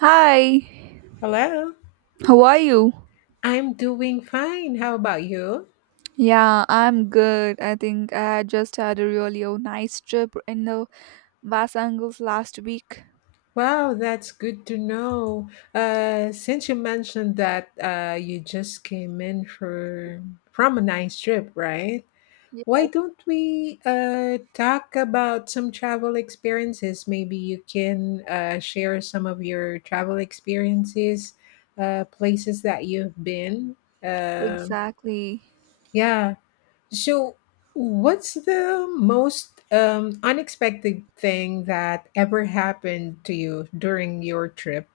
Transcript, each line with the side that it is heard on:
right: Hi,
left: Hello.
right: how are you?
left: I'm doing fine. How about you?
right: Yeah, I'm good. I think I just had a really nice trip in the Basangles last week.
left: Wow, that's good to know. Since you mentioned that you just came in for from a nice trip, right?
right: Yeah,
left: Why don't we talk about some travel experiences? Maybe you can share some of your travel experiences, places that you've been. Uh,
right: exactly.
left: yeah. So, what's the most unexpected thing that ever happened to you during your trip?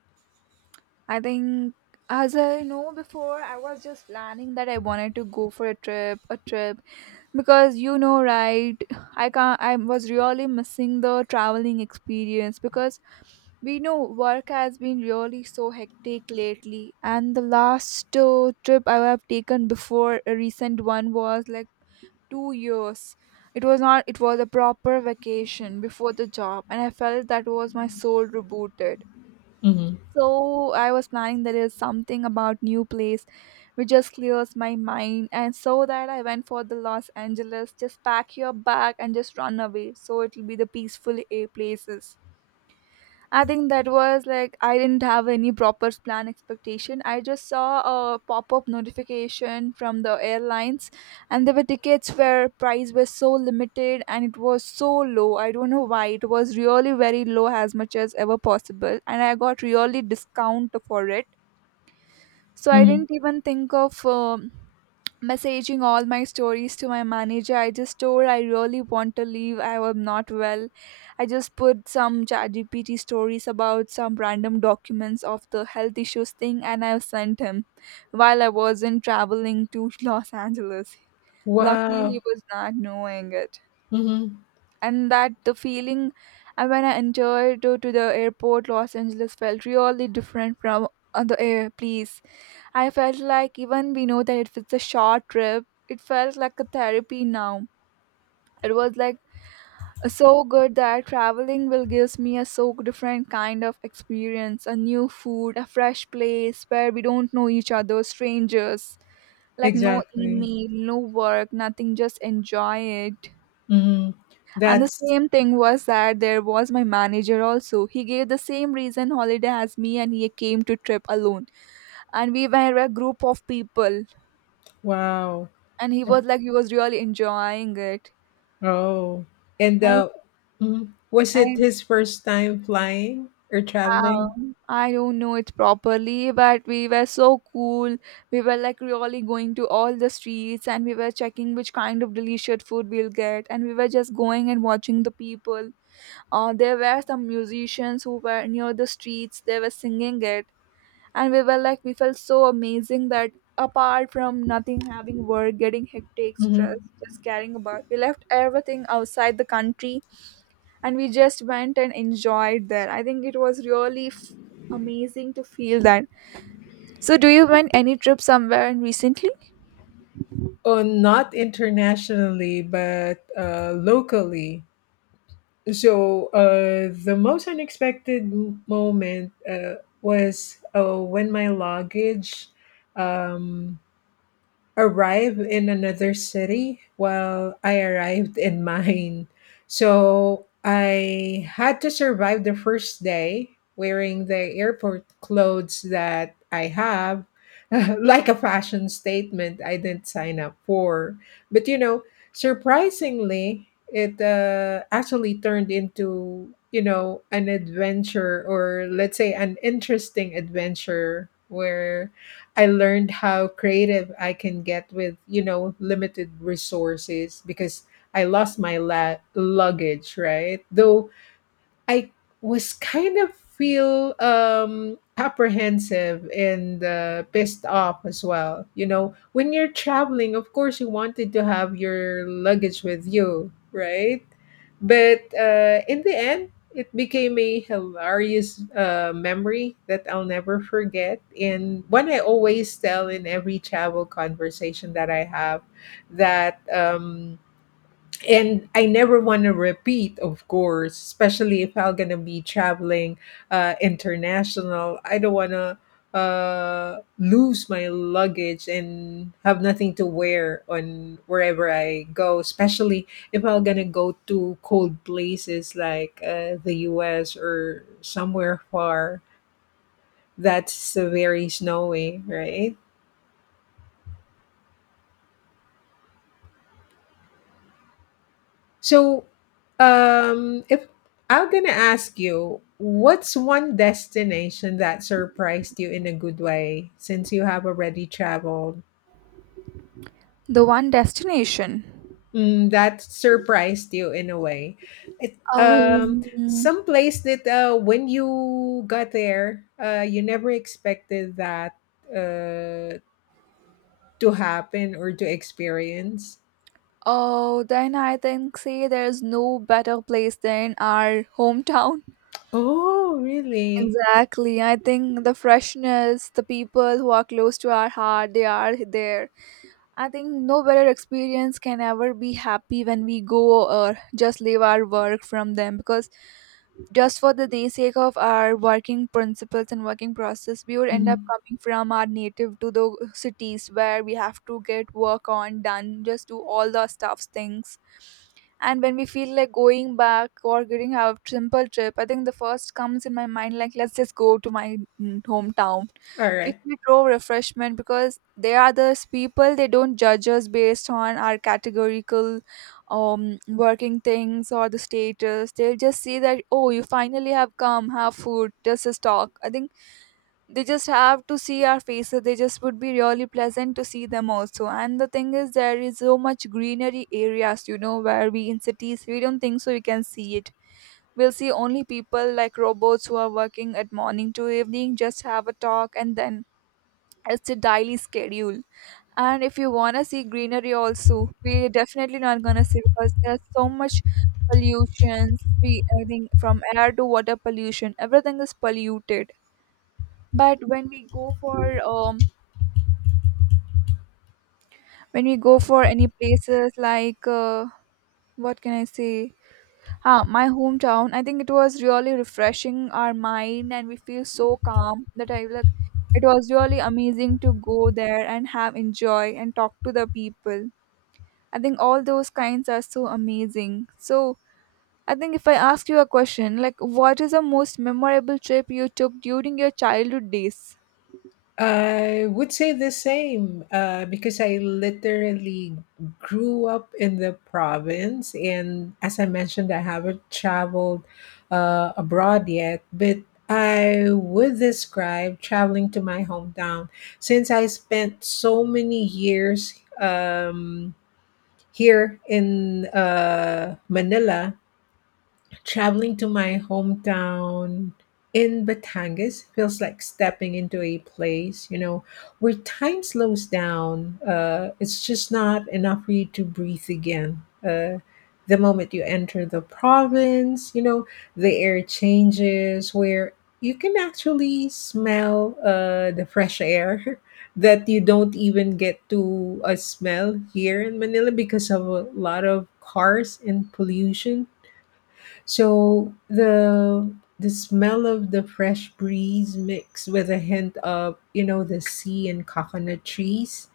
right: I think, as I know before, I was just planning that I wanted to go for a trip, because you know, right? I can't. I was really missing the traveling experience because we know work has been really so hectic lately, and the last trip I have taken before a recent one was like 2 years. It was not, it was a proper vacation before the job, and I felt that was my soul rebooted.
left: Hmm.
right: So I was planning there is something about new place which just clears my mind, and so that I went for the Los Angeles. Just pack your bag and just run away, so it will be the peaceful places. I think that was like I didn't have any proper plan expectation. I just saw a pop-up notification from the airlines, and there were tickets where price was so limited and it was so low. I don't know why it was really very low as much as ever possible, and I got really discount for it. So I
left: Hmm.
right: didn't even think of messaging all my stories to my manager. I just told I really want to leave, I am not well. I just put some chatgpt stories about some random documents of the health issues thing and I sent him while I wasn't traveling to Los Angeles. Luckily
left: Wow.
right: he was not knowing it,
left: Hmm.
right: and that the feeling when I entered to the airport, Los Angeles felt really different from other air place. I felt like even we know that if it's a short trip, it felt like a therapy now. It was like so good that traveling will gives me a so different kind of experience, a new food, a fresh place where we don't know each other, strangers, like no
left: Exactly.
right: email, no work, nothing, just enjoy it.
left: Hmm.
right: And the
left: That's
right: same thing was that there was my manager also. He gave the same reason holiday as me and he came to trip alone. And we were a group of people,
left: wow.
right: and he was like he was really enjoying it.
left: Oh, and
right: And
left: mhm. Was it
right: and
left: his first time flying or traveling?
right: I don't know it properly, but we were so cool. We were like really going to all the streets and we were checking which kind of delicious food we'll get, and we were just going and watching the people. There were some musicians who were near the streets, they were singing it, and we were like we felt so amazing that apart from nothing having work getting hectic stress,
left: Hmm.
right: just caring about, we left everything outside the country and we just went and enjoyed there. I think it was really amazing to feel that. So do you went any trip somewhere in recently?
left: Oh, not internationally, but locally. So the most unexpected moment was when my luggage um, arrive in another city while I arrived in mine, so I had to survive the first day wearing the airport clothes that I have, like a fashion statement I didn't sign up for. But you know, surprisingly, it actually turned into, you know, an adventure, or let's say an interesting adventure where I learned how creative I can get with, you know, limited resources, because I lost my luggage, right? Though I was kind of feel apprehensive and pissed off as well. You know, when you're traveling, of course you wanted to have your luggage with you, right? But in the end, it became a hilarious memory that I'll never forget. And one I always tell in every travel conversation that I have, that and I never want to repeat, of course, especially if I'm gonna be traveling international. I don't want to lose my luggage and have nothing to wear on wherever I go, especially if I'm gonna go to cold places like the U.S. or somewhere far that's very snowy, right? So, if I'm gonna ask you, what's one destination that surprised you in a good way since you have already traveled?
right: The one destination.
left: Mm, that surprised you in a way. It
right: Oh,
left: Some place that when you got there, you never expected that uh to happen or to experience.
right: oh, then I think say there's no better place than our hometown.
left: Oh, really?
right: Exactly. I think the freshness, the people who are close to our heart, they are there. I think no better experience can ever be happy when we go or just leave our work from them, because just for the day sake of our working principles and working process, we would end up
left: Mhm.
right: coming from our native to the cities where we have to get work on done, just do all the stuffs things. And when we feel like going back or getting a simple trip, I think the first comes in my mind like let's just go to my hometown.
left: All
right: We
left: right.
right: feel so refreshment because they are those people, they don't judge us based on our categorical working things or the status. They'll just see that oh you finally have come, have food, just talk. I think they just have to see our faces, they just would be really pleasant to see them also. And the thing is there is so much greenery areas, you know, where we in cities we don't think so we can see it. We'll see only people like robots who are working at morning to evening, just have a talk, and then it's a daily schedule. And if you want to see greenery also we're definitely not going to see, because there's so much pollutions. We, I think from air to water pollution, everything is polluted. But when we go for when we go for any places like what can I say? Huh, my hometown. I think it was really refreshing our mind, and we feel so calm that I like. It was really amazing to go there and have enjoy and talk to the people. I think all those kinds are so amazing. So I think if I ask you a question, like what is the most memorable trip you took during your childhood days?
left: I would say the same because I literally grew up in the province. And as I mentioned, I haven't traveled abroad yet, but I would describe traveling to my hometown since I spent so many years here in Manila. Traveling to my hometown in Batangas feels like stepping into a place, you know, where time slows down. It's just not enough for you to breathe again. The moment you enter the province, you know, the air changes where you can actually smell the fresh air that you don't even get to a smell here in Manila because of a lot of cars and pollution. So the smell of the fresh breeze mixed with a hint of, you know, the sea and coconut trees,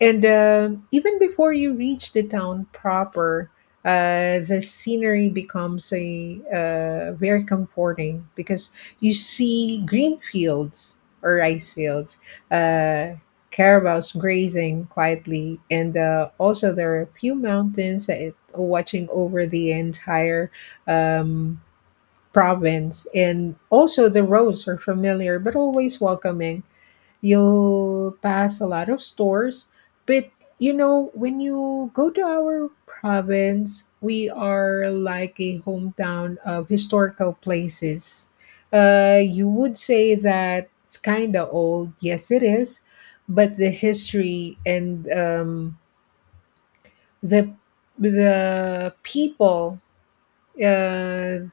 left: and even before you reach the town proper, the scenery becomes a very comforting, because you see green fields or rice fields. Uh, carabaos grazing quietly, and also there are a few mountains that watching over the entire um, province. And also, the roads are familiar but always welcoming. You'll pass a lot of stores, but you know, when you go to our province, we are like a hometown of historical places. You would say that it's kind of old. Yes, it is. But the history and the the people, uh,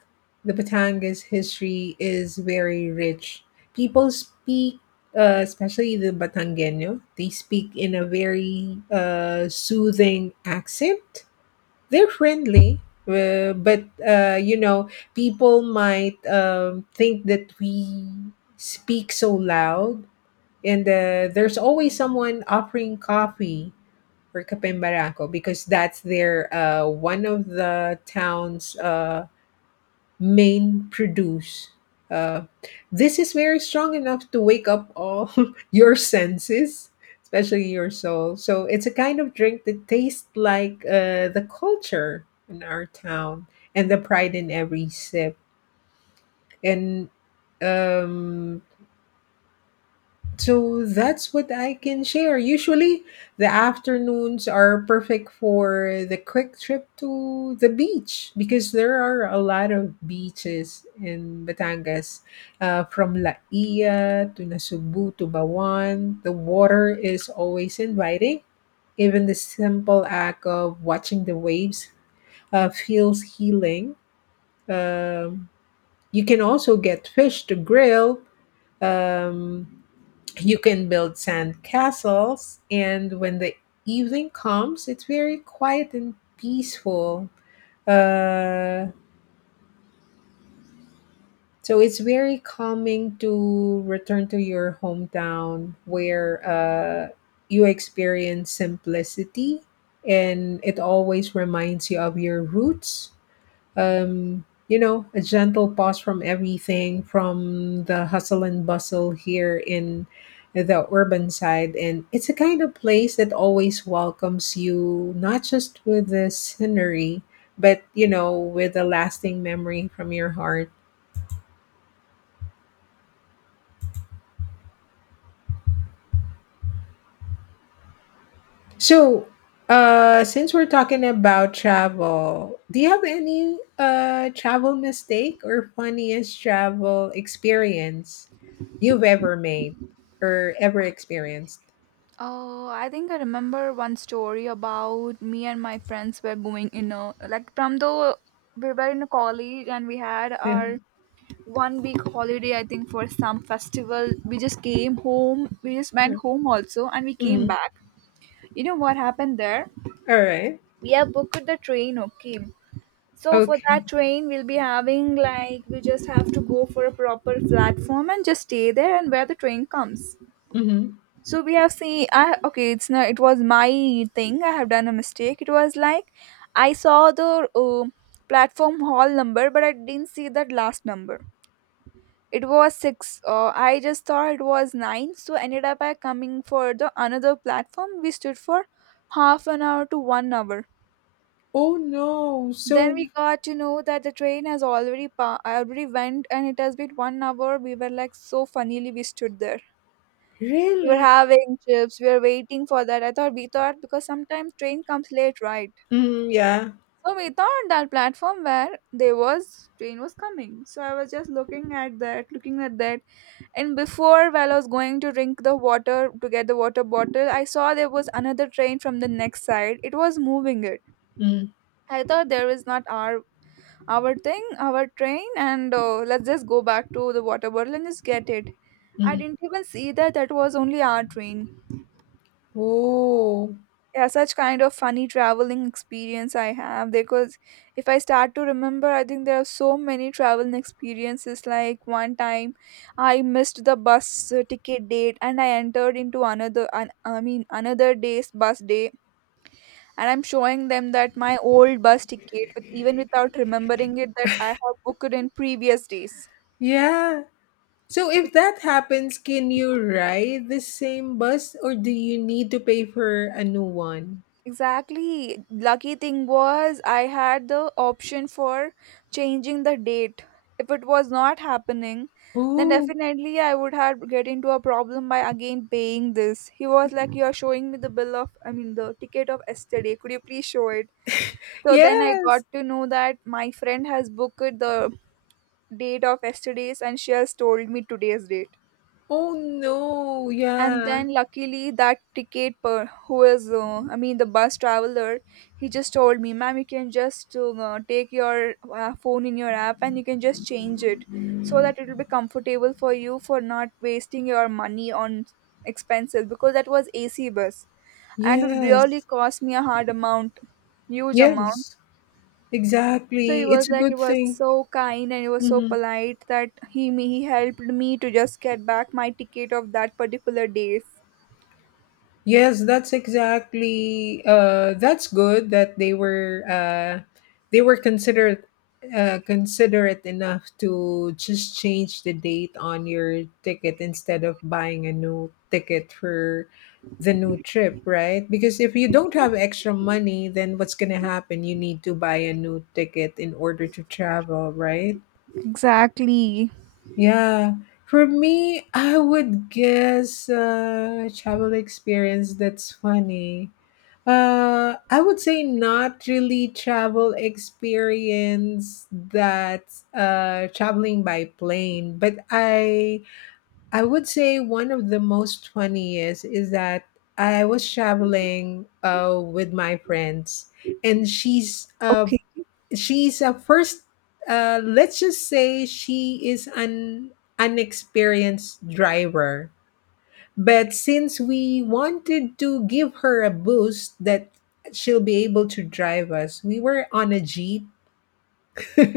left: the Batangas history is very rich. People speak, especially the Batangueño, they speak in a very soothing accent. They're friendly, but you know, people might think that we speak so loud. And there's always someone offering coffee or kapembarako, because that's their one of the town's main produce. Uh, this is very strong enough to wake up all your senses, especially your soul. So it's a kind of drink that tastes like the culture in our town and the pride in every sip. And um, so that's what I can share. Usually, the afternoons are perfect for the quick trip to the beach because there are a lot of beaches in Batangas, from La Ia to Nasubu to Bawan. The water is always inviting. Even the simple act of watching the waves feels healing. Um, you can also get fish to grill. Um, you can build sand castles, and when the evening comes, it's very quiet and peaceful. Uh, so it's very calming to return to your hometown where you experience simplicity, and it always reminds you of your roots, you know, a gentle pause from everything, from the hustle and bustle here in the urban side. And it's a kind of place that always welcomes you, not just with the scenery, but, you know, with a lasting memory from your heart. So, since we're talking about travel, do you have any travel mistake or funniest travel experience you've ever made or ever experienced?
right: Oh, I think I remember one story about me and my friends were going in a like from the, we were in a college and we had our 1 week holiday I think for some festival. We just came home. We just went home also and we came
left: Mhm.
right: back. You know what happened there?
left: All right.
right: We have booked the train, okay. So for
left: Okay.
right: that train we'll be having like we just have to go for a proper platform and just stay there and where the train comes.
left: Hmm.
right: So we have seen. I okay. It's not. It was my thing. I have done a mistake. It was like I saw the platform hall number, but I didn't see that last number. It was six. I just thought it was nine. So ended up I coming for the another platform. We stood for half an hour to 1 hour.
left: Oh no.
right: Then
left: So
right: we got to know that the train has already already went, and it has been 1 hour. We were like so funnily we stood there. We were
left: really?
right: having chips. We were waiting for that. I thought, we thought because sometimes train comes late, right?
left: Mm, yeah.
right: So we thought that platform where there was train was coming. So I was just looking at that, and before while I was going to drink the water to get the water bottle, I saw there was another train from the next side. It was moving it. I thought there is not our thing, our train, and let's just go back to the water bottle and just get it. I
left: Mm-hmm.
right: didn't even see that that was only our train.
left: Oh
right: Yeah, such kind of funny traveling experience I have, because if I start to remember I think there are so many traveling experiences. Like one time I missed the bus ticket date and I entered into another I mean another day's bus day, and I'm showing them that my old bus ticket with even without remembering it that I have booked in previous days.
left: yeah. So if that happens, can you ride the same bus or do you need to pay for a new one?
right: Exactly. Lucky thing was I had the option for changing the date. If it was not happening, then
left: Oh,
right: definitely I would have get into a problem by again paying this. He was like, "You are showing me the bill of, I mean, the ticket of yesterday. Could you please show it?" So then I got
left: yes.
right: to know that my friend has booked the date of yesterday's, and she has told me today's date.
left: Oh no.
right: And
left: Yeah.
right: then luckily that ticket per who is I mean the bus traveler, he just told me, "Ma'am, you can just take your phone in your app and you can just change it, so that it will be comfortable for you for not wasting your money on expenses," because that was ac bus, and it really
left: Yes.
right: cost me a hard amount, huge amount.
left: Yes.
right: So he
left: Exactly.
right: was
left: It's a
right: like, he
left: good
right: was
left: thing.
right: so kind and he was so
left: Mhm.
right: polite that he helped me to just get back my ticket of that particular days.
left: Yes, that's exactly. That's good that they were considerate considerate enough to just change the date on your ticket instead of buying a new ticket for the new trip, right? Because if you don't have extra money, then what's gonna happen? You need to buy a new ticket in order to travel, right?
right: Exactly.
left: Yeah. For me, I would guess travel experience that's funny. I would say not really travel experience that's traveling by plane, but I would say one of the most funniest is that I was traveling with my friends, and she's uh,
right: Okay.
left: she's a first, let's just say she is an unexperienced driver, but since we wanted to give her a boost that she'll be able to drive us, we were on a jeep.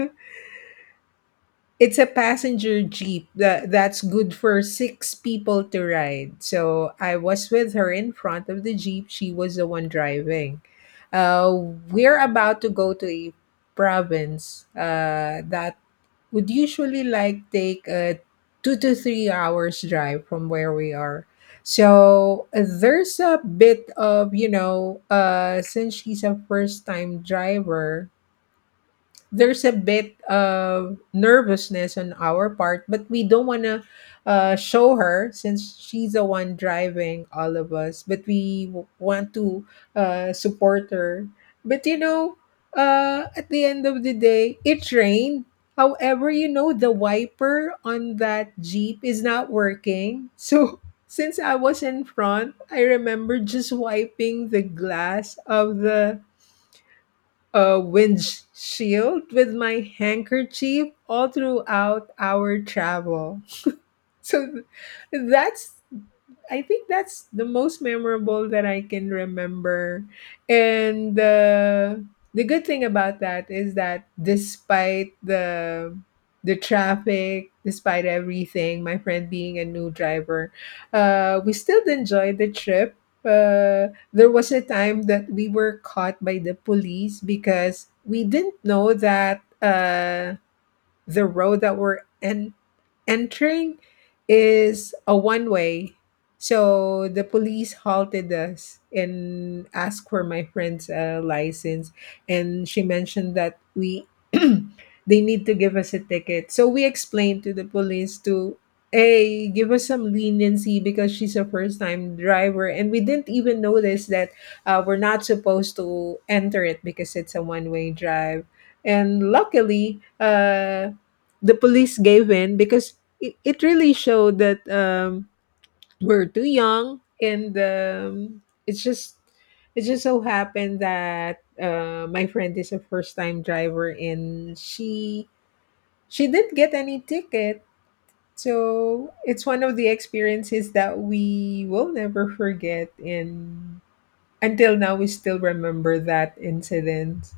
left: It's a passenger jeep that's good for six people to ride. So I was with her in front of the jeep. She was the one driving. Uh, we're about to go to a province that would usually like take a 2 to 3 hours drive from where we are. So there's a bit of, you know, since she's a first time driver, there's a bit of nervousness on our part, but we don't want to show her since she's the one driving all of us. But we want to support her. But you know, at the end of the day, it rained. However, you know, the wiper on that Jeep is not working. So, since I was in front, I remember just wiping the glass of the a windshield with my handkerchief all throughout our travel. So that's I think that's the most memorable that I can remember. And the good thing about that is that despite the traffic, despite everything, my friend being a new driver, we still enjoyed the trip. There was a time that we were caught by the police because we didn't know that the road that we're entering is a one way, so the police halted us and asked for my friend's license. And she mentioned that we they need to give us a ticket. So we explained to the police to hey, give us some leniency because she's a first time driver, and we didn't even notice that we're not supposed to enter it because it's a one way drive. And luckily, the police gave in because it really showed that we're too young, and it's just it just so happened that my friend is a first time driver, and she didn't get any ticket. So it's one of the experiences that we will never forget, and until now we still remember that incident.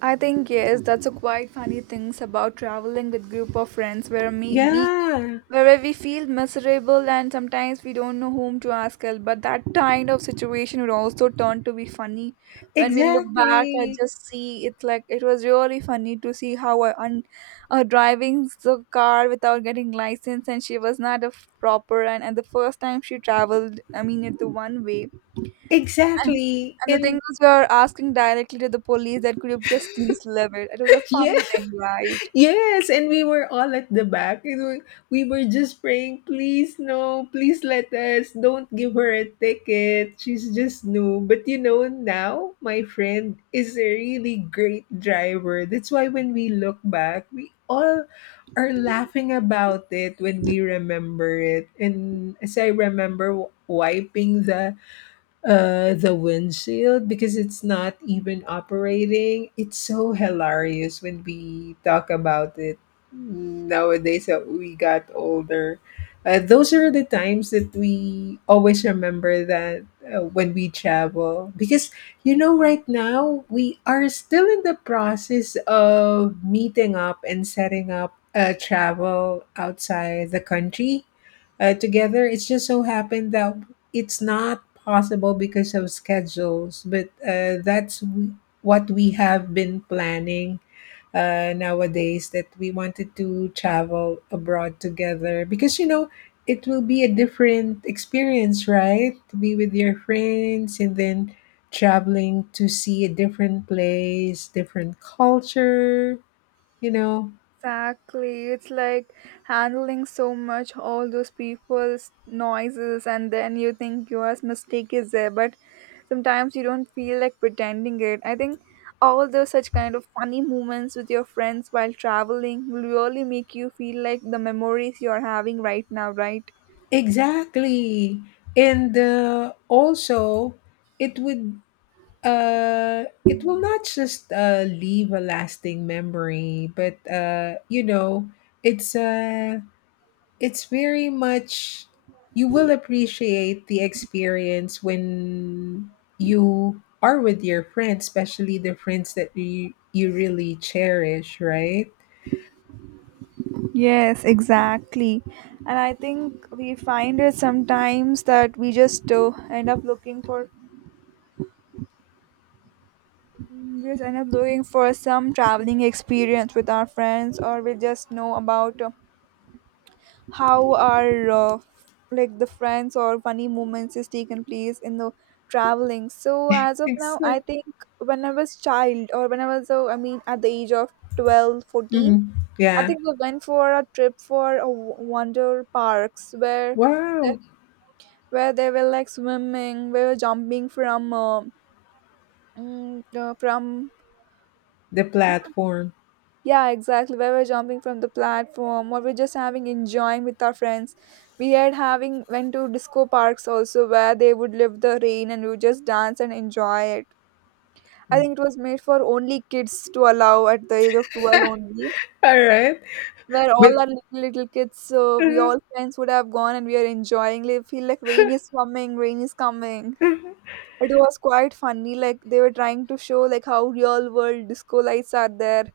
right: I think yes, that's a quite funny things about traveling with group of friends, where me me
left: Yeah.
right: where we feel miserable and sometimes we don't know whom to ask help. But that kind of situation would also turn to be funny. When we look back and
left: Exactly.
right: just see, it's like it was really funny to see how a driving the car without getting license, and she was not a proper, and the first time she traveled, I mean it's the one way. And
left: Exactly,
right: and the thing
left: and
right: was, we were asking directly to the police that could you just please leave it. It was a
left: yeah.
right: funny thing, right?
left: Yes, and we were all at the back. You know, we were just praying, please no, please let us. Don't give her a ticket. She's just new. But you know, now my friend is a really great driver. That's why when we look back, we all are laughing about it when we remember it. And as I remember wiping the windshield because it's not even operating. It's so hilarious when we talk about it nowadays that we got older. Those are the times that we always remember that when we travel, because you know right now we are still in the process of meeting up and setting up a travel outside the country together. It's just so happened that it's not possible because of schedules, but what we have been planning nowadays that we wanted to travel abroad together because, you know, it will be a different experience, right? To be with your friends and then traveling to see a different place, different culture, you know.
right: Exactly. It's like handling so much all those people's noises, and then you think your mistake is there, but sometimes you don't feel like pretending it. I think all those such kind of funny moments with your friends while traveling will really make you feel like the memories you are having right now, right?
left: Exactly. And also, it would It will not just leave a lasting memory, but it's uh, it's very much you will appreciate the experience when you are with your friends, especially the friends that you really cherish, right?
right: Yes, exactly. And I think we find it sometimes that we just end up looking for we just end up looking for some traveling experience with our friends, or we just know about how our like the friends or funny moments is taken place in the traveling. So as of now, I
left: Exactly.
right: think when I was child, or when I was I mean at the age of 12, 14,
left: Hmm.
right: I
left: Yeah.
right: think we went for a trip for a wonder parks,
left: Wow.
right: where they were like swimming, we were jumping from from
left: The platform.
right: yeah, exactly, we were jumping from the platform, or we're just having enjoying with our friends. We had having went to disco parks also, where they would live the rain and we would just dance and enjoy it. I
left: All
right: think it was made for only kids to allow at the age of 12 only,
left: right.
right: where
left: But
right: all our little little kids we all friends would have gone, and we are enjoying like feel like rain is coming, rain is coming. It was quite funny, like they were trying to show like how real world disco lights are there,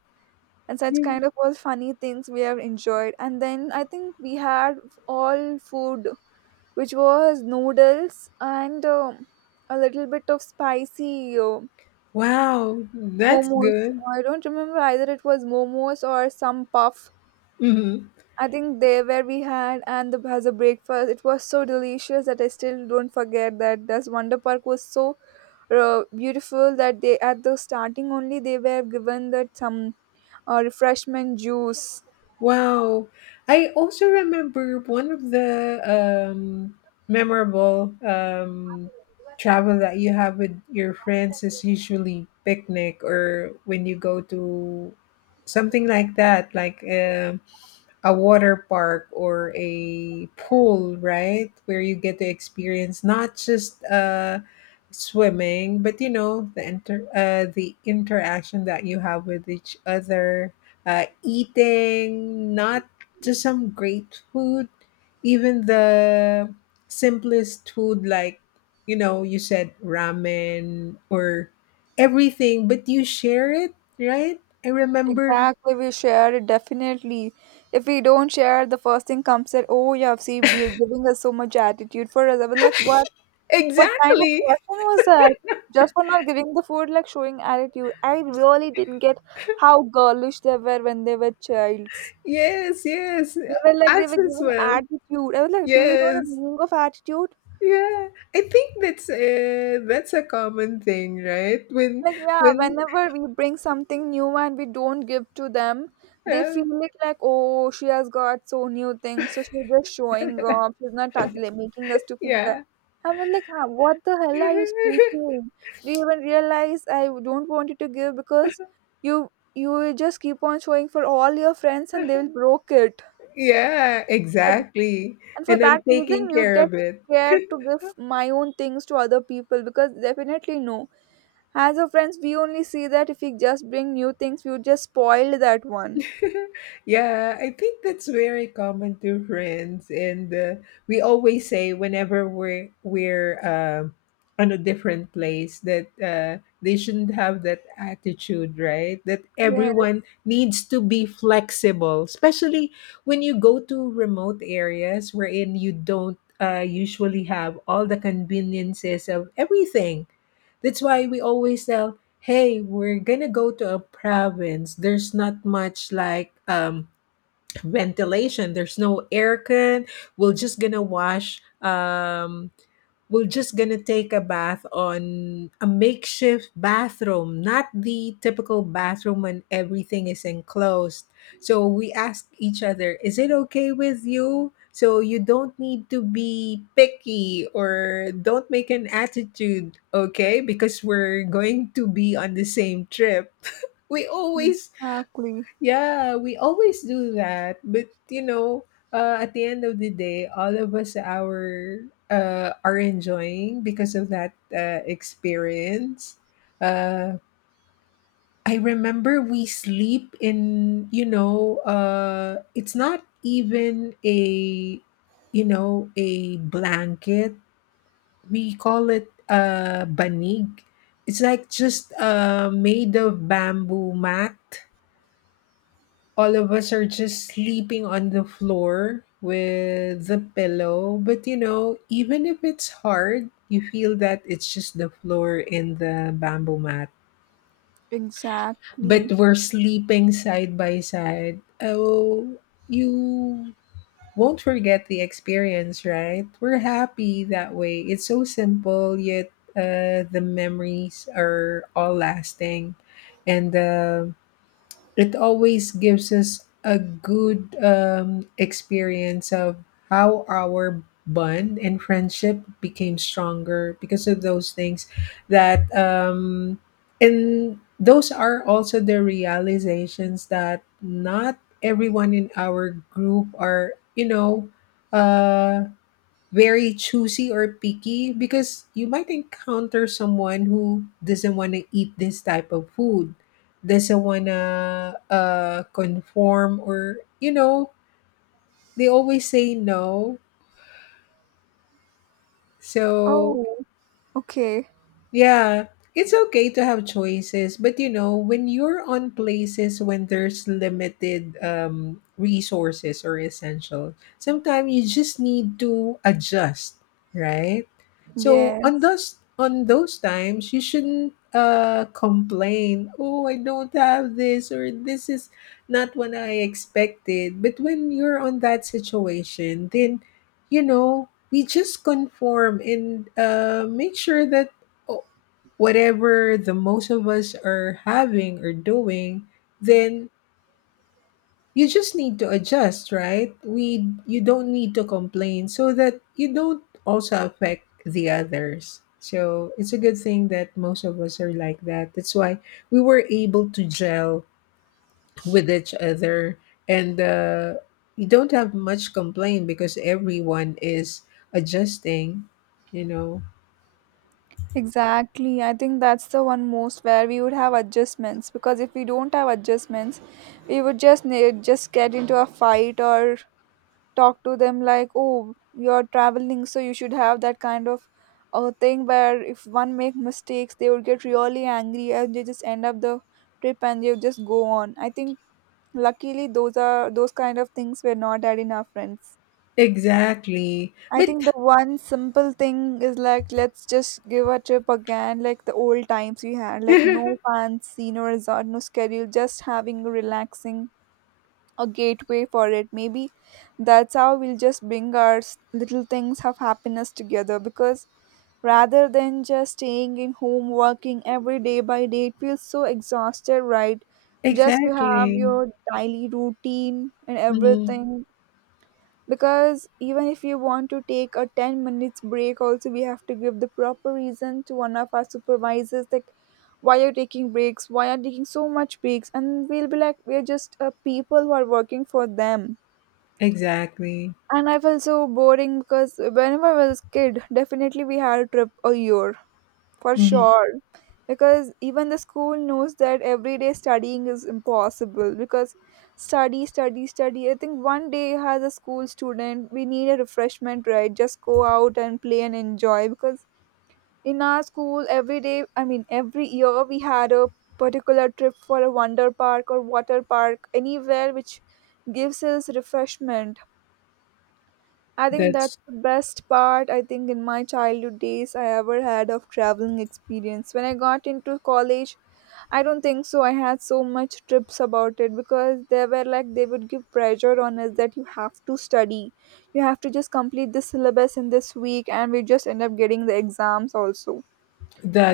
right: and such kind of all funny things we have enjoyed. And then I think we had all food, which was noodles and a little bit of spicy
left: wow, that's
right: momos.
left: good.
right: I don't remember either it was momos or some puff
left: Mhm.
right: I think there where we had, and the as a breakfast, it was so delicious that I still don't forget that. This Wonder Park was so beautiful that they at the starting only they were given that some refreshment juice.
left: Wow. I also remember one of the memorable travel that you have with your friends is usually picnic or when you go to something like that, like a water park or a pool, right? Where you get to experience not just swimming, but you know the interaction that you have with each other, eating not just some great food, even the simplest food like you know you said ramen or everything, but you share it, right? I remember
right: Exactly, we share it definitely. If we don't share, the first thing comes that, oh, you have seen, we are giving us so much attitude for us. I was like, what? What kind of
left: exactly.
right: question was that? Just for not giving the food, like showing attitude. I really didn't get how girlish they were when they were childs.
left: Yes, yes.
right: They were like they were
left: Us as
right: giving
left: well.
right: attitude. I was like, do you know the
left: Yes.
right: meaning of attitude?
left: Yeah. I think that's a common thing, right?
right: Like yeah,
left: When
right: whenever we bring something new and we don't give to them, they
left: uh,
right: feel it like, oh, she has got so new things, so she's just showing off, she's not like, making us to feel that.
left: yeah.
right: I was like, "Huh, what the hell are you speaking, do you even realize I don't want you to give, because you will just keep on showing for all your friends and they will broke it.
left: Yeah,
right: For th-
left: exactly.
right: and for
left: And I'm
right: that
left: taking
right: reason we would
left: care
right: get
left: of it.
right: scared to give my own things to other people, because definitely no, as a friends, we only see that if we just bring new things, we would just spoil that one.
left: Yeah, I think that's very common to friends, and we always say whenever we're on a different place that they shouldn't have that attitude, right? That
right: Yes,
left: everyone needs to be flexible, especially when you go to remote areas wherein you don't usually have all the conveniences of everything. That's why we always tell, hey, we're gonna go to a province. There's not much like ventilation. There's no aircon. We're just gonna wash um, we're just gonna take a bath on a makeshift bathroom, not the typical bathroom when everything is enclosed. So we ask each other, is it okay with you? So you don't need to be picky or don't make an attitude, okay? Because we're going to be on the same trip. We always
right: exactly.
left: Yeah, we always do that. But you know, at the end of the day, all of us are enjoying because of that experience. Uh, I remember we sleep in, you know, it's not even a, you know, a blanket. We call it a banig. It's like just made of bamboo mat. All of us are just sleeping on the floor with the pillow. But you know, even if it's hard, you feel that it's just the floor and the bamboo mat. But
right: Exactly.
left: we're sleeping side by side. Oh, you won't forget the experience, right? We're happy that way. It's so simple, yet the memories are all lasting. And it always gives us a good experience of how our bond and friendship became stronger because of those things that and those are also the realizations that not everyone in our group are you know uh very choosy or picky because you might encounter someone who doesn't want to eat this type of food, doesn't want to conform, or, you know, they always say no. So
right: Oh, okay.
left: yeah, it's okay to have choices, but you know, when you're on places when there's limited resources or essential, sometimes you just need to adjust, right? So on
right: Yes,
left: those times, you shouldn't complain. Oh, I don't have this, or this is not what I expected. But when you're on that situation, then you know we just conform and make sure that o- whatever the most of us are having or doing, then you just need to adjust, right? We You don't need to complain so that you don't also affect the others. So it's a good thing that most of us are like that. That's why we were able to gel with each other, and you don't have much complaint because everyone is adjusting. You know
right: exactly. I think that's the one most where we would have adjustments, because if we don't have adjustments, we would just just get into a fight, or talk to them like, oh, you're traveling so you should have that kind of thing, where if one make mistakes they would get really angry and they just end up the trip and they just go on. I think luckily those are those kind of things were not had in our friends.
left: exactly,
right: I
left: but
right: think the one simple thing is like, let's just give a trip again like the old times we had, like no fancy, no resort, no schedule, just having a relaxing a gateway for it. Maybe that's how we'll just bring our little things of happiness together, because rather than just staying in home working every day by day, it feels so exhausted, right? Just you have
left: exactly.
right: your daily routine and
left: Mhm.
right: everything, because even if you want to take a 10 minutes break also, we have to give the proper reason to one of our supervisors, like why you're taking breaks, why are taking so much breaks, and we'll be like, we're just people who are working for them.
left: Exactly.
right: And I felt so boring, because whenever I was a kid, definitely we had a trip a year for
left: Mhm.
right: sure. Because even the school knows that everyday studying is impossible. Because study, study, study. I think one day, as a school student, we need a refreshment, right? Just go out and play and enjoy. Because in our school, every day, I mean, every year, we had a particular trip for a wonder park or water park, anywhere which gives us refreshment. I think that's
left: That's
right: the best part. I think in my childhood days I ever had of traveling experience. When I got into college, I don't think so. I had so much trips about it, because they were like they would give pressure on us that you have to study. You have to just complete the syllabus in this week, and we just end up getting the exams also.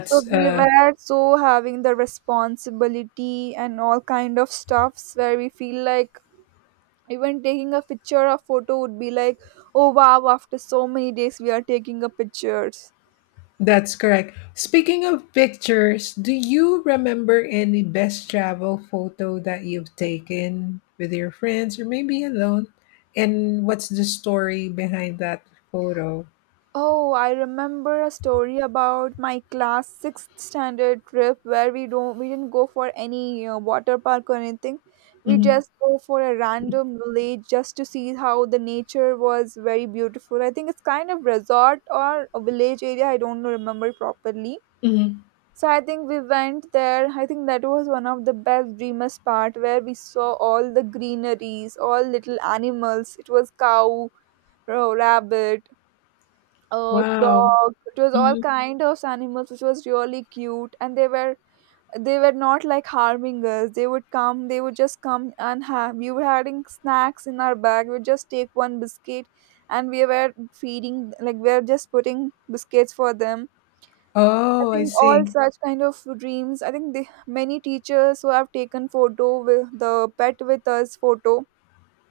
right: So we
left: uh
right: were so having the responsibility and all kind of stuffs where we feel like even taking a picture or photo would be like, oh wow, after so many days we are taking a pictures.
left: that's correct. Speaking of pictures, do you remember any best travel photo that you've taken with your friends or maybe alone? And what's the story behind that photo?
right: Oh, I remember a story about my class 6th standard trip, where we didn't go for any water park or anything. We
left: Mhm.
right: just go for a random village just to see how the nature was very beautiful. I think it's kind of resort or a village area, I don't remember properly.
left: Mhm.
right: So I think we went there. I think that was one of the best dreamers part, where we saw all the greeneries, all little animals. It was cow, rabbit,
left: Wow.
right: dog. It was all
left: Mhm.
right: kind of animals, which was really cute. And they were not like harming us. They would come. They would just come and have. We were having snacks in our bag. We would just take one biscuit, and we were feeding like we were just putting biscuits for them. I
left: Oh, I
right: think all
left: see.
right: such kind of dreams. I think they, many teachers who have taken photo with the pet with us photo.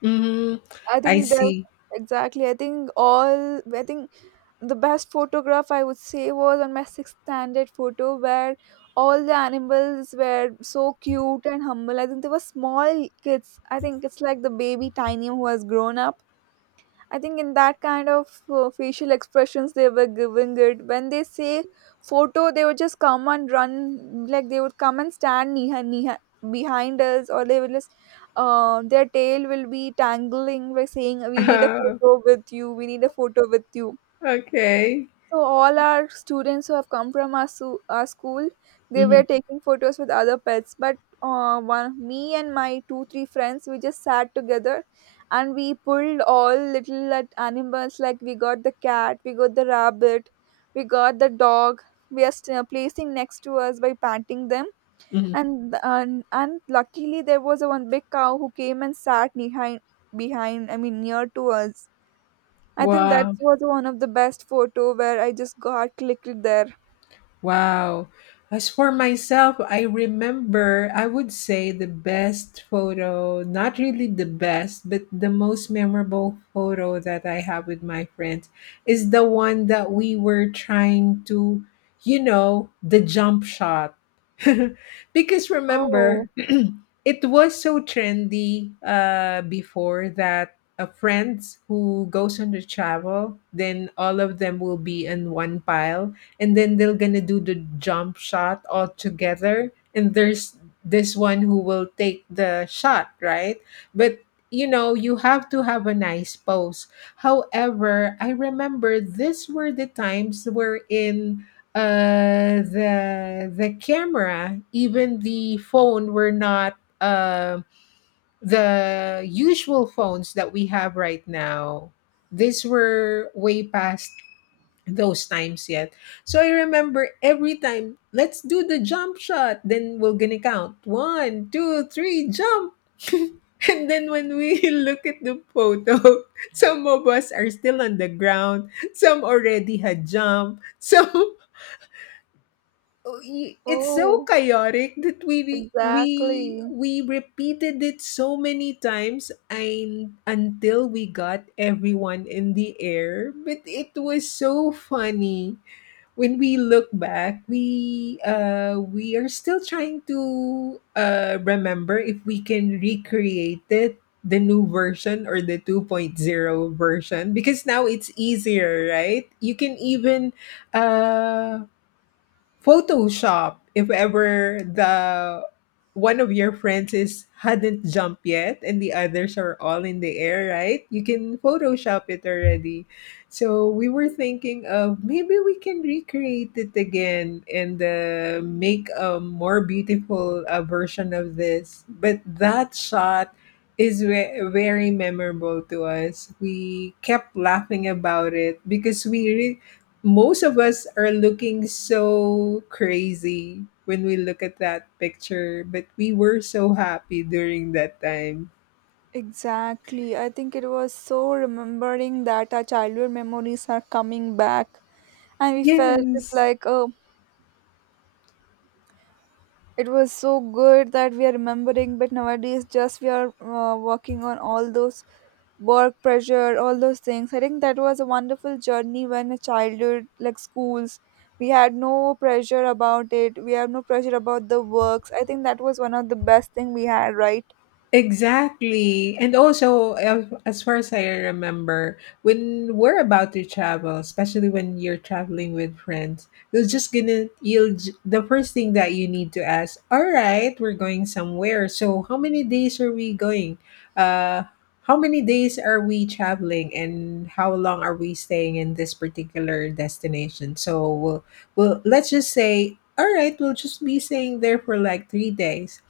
left: Mhm.
right: I
left: I
right: think they
left: see.
right: exactly. I think all. I think the best photograph I would say was on my sixth standard photo, where all the animals were so cute and humble. I think they were small kids. I think it's like the baby tiny who has grown up. I think in that kind of facial expressions they were giving it. When they say photo, they would just come and run, like they would come and stand near, near, behind us, or they will just, their tail will be tangling, like saying, we need a photo with you, we need a photo with you.
left: Okay.
right: So all our students who have come from our, our school, they were
left: Mhm.
right: taking photos with other pets. But one, me and my two three friends, we just sat together, and we pulled all little like, animals. Like we got the cat, we got the rabbit, we got the dog. We are placing next to us by patting them,
left: Mhm.
right: and and luckily there was a one big cow who came and sat behind. I mean near to us. I think that
left: Wow.
right: was one of the best photo where I just got clicked there.
left: Wow. As for myself, I remember, I would say the best photo, not really the best, but the most memorable photo that I have with my friends is the one that we were trying to, you know, the jump shot. Because
right: Oh,
left: remember, it was so trendy before that friends who goes on the travel, then all of them will be in one pile and then they're gonna do the jump shot all together, and there's this one who will take the shot, right? But you know you have to have a nice pose. However, I remember these were the times where in the camera, even the phone, were not uh the usual phones that we have right now. These were way past those times yet. So I remember every time, let's do the jump shot. Then we're gonna count one, two, three, jump. And then when we look at the photo, some of us are still on the ground. Some already had jumped. So it's so
right: oh,
left: chaotic that we we
right: exactly.
left: we repeated it so many times and until we got everyone in the air. But it was so funny when we look back, we are still trying to remember if we can recreate it, the new version or the 2.0 version, because now it's easier, right? You can even uh, Photoshop, if ever the one of your friends is hadn't jumped yet and the others are all in the air, right? You can Photoshop it already. So we were thinking of maybe we can recreate it again and make a more beautiful version of this. But that shot very memorable to us. We kept laughing about it because most of us are looking so crazy when we look at that picture, but we were so happy during that time.
right: Exactly. I think it was so remembering that our childhood memories are coming back, and we felt it's
left: Yes.
right: like, oh, it was so good that we are remembering, but nowadays just we are working on all those work pressure, all those things. I think that was a wonderful journey when a childhood, like schools, we had no pressure about it. We have no pressure about the works. I think that was one of the best thing we had, right?
left: Exactly. And also, as far as I remember, when we're about to travel, especially when you're traveling with friends, you're just gonna, you'll, j- the first thing that you need to ask, all right, we're going somewhere. So, how many days are we going? Uh, how many days are we traveling and how long are we staying in this particular destination? So, well, let's just say all right we'll just be staying there for like 3 days.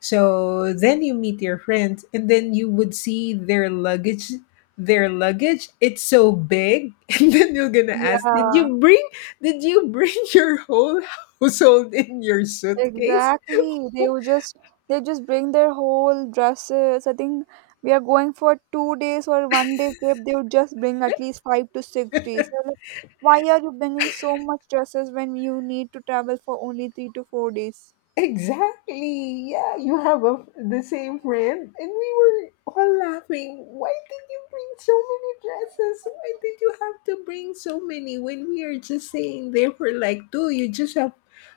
left: So then you meet your friends and then you would see their luggage. Their luggage, it's so big. And then you're gonna ask, did
right: Yeah.
left: you bring did you bring your whole household in your suitcase?
right: Exactly. They would just they just bring their whole dresses. I think we are going for 2 days or one day trip. They would just bring at least 5 to 6 days. I'm like, why are you bringing so much dresses when you need to travel for only 3 to 4 days?
left: Exactly. Yeah, you have a, the same friend. And we were all laughing. Why did you bring so many dresses? Why did you have to bring so many when we are just saying there for like two? You just have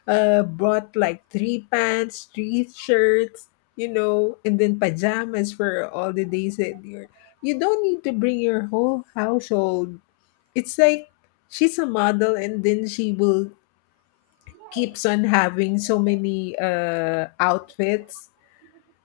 left: brought like three pants, three shirts, you know, and then pajamas for all the days that you're. You don't need to bring your whole household. It's like she's a model and then she will keeps on having so many outfits.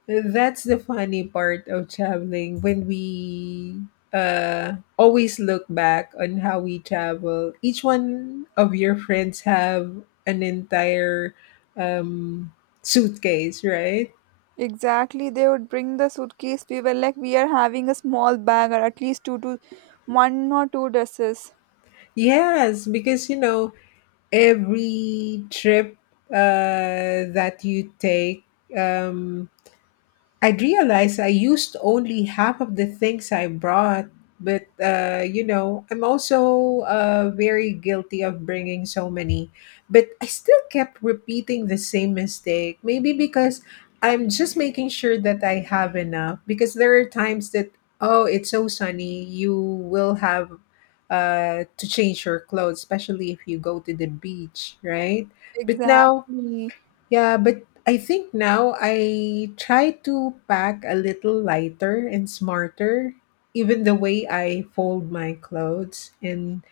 left: That's the funny part of traveling when we always look back on how we travel. Each one of your friends have an entire um, suitcase, right?
right: Exactly. They would bring the suitcase. We were like, we are having a small bag or at least two to one or two dresses.
left: Yes, because you know every trip that you take, um, I realized I used only half of the things I brought, but you know, I'm also very guilty of bringing so many. But I still kept repeating the same mistake. Maybe because I'm just making sure that I have enough. Because there are times that, oh, it's so sunny, you will have to change your clothes, especially if you go to the beach, right? But now,
right: Exactly.
left: yeah, but I think now I try to pack a little lighter and smarter, even the way I fold my clothes. And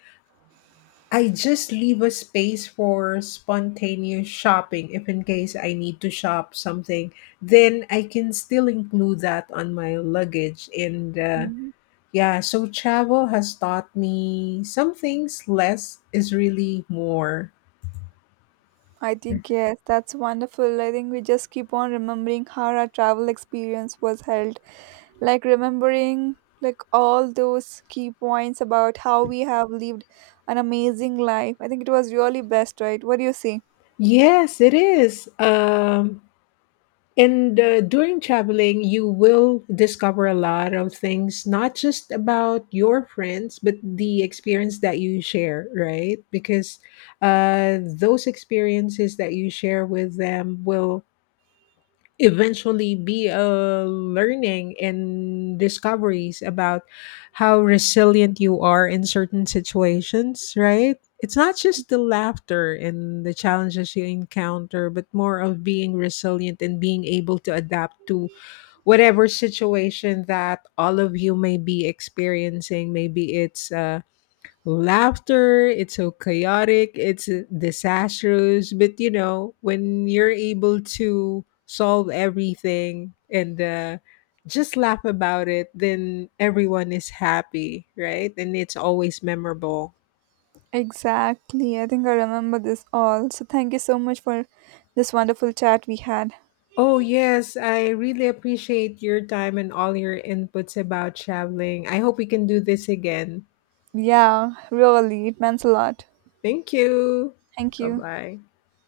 left: I just leave a space for spontaneous shopping if in case I need to shop something. Then I can still include that on my luggage. And
right: Mm-hmm.
left: yeah, so travel has taught me some things less is really more.
right: I think, yes, that's wonderful. I think we just keep on remembering how our travel experience was held. Like remembering like all those key points about how we have lived an amazing life. I think it was really best, right? What do you say?
left: Yes, it is. And during traveling, you will discover a lot of things, not just about your friends, but the experience that you share, right? Because those experiences that you share with them will eventually be a learning and discoveries about how resilient you are in certain situations, right? It's not just the laughter and the challenges you encounter, but more of being resilient and being able to adapt to whatever situation that all of you may be experiencing. Maybe it's laughter. It's so chaotic. It's disastrous. But you know, when you're able to solve everything and just laugh about it, then everyone is happy, right? And it's always memorable.
right: Exactly. I think I remember this all. So thank you so much for this wonderful chat we had.
left: Oh, yes. I really appreciate your time and all your inputs about traveling. I hope we can do this again.
right: Yeah, really. It meant a lot.
left: Thank you.
right: Thank
left: Bye
right: you.
left: bye.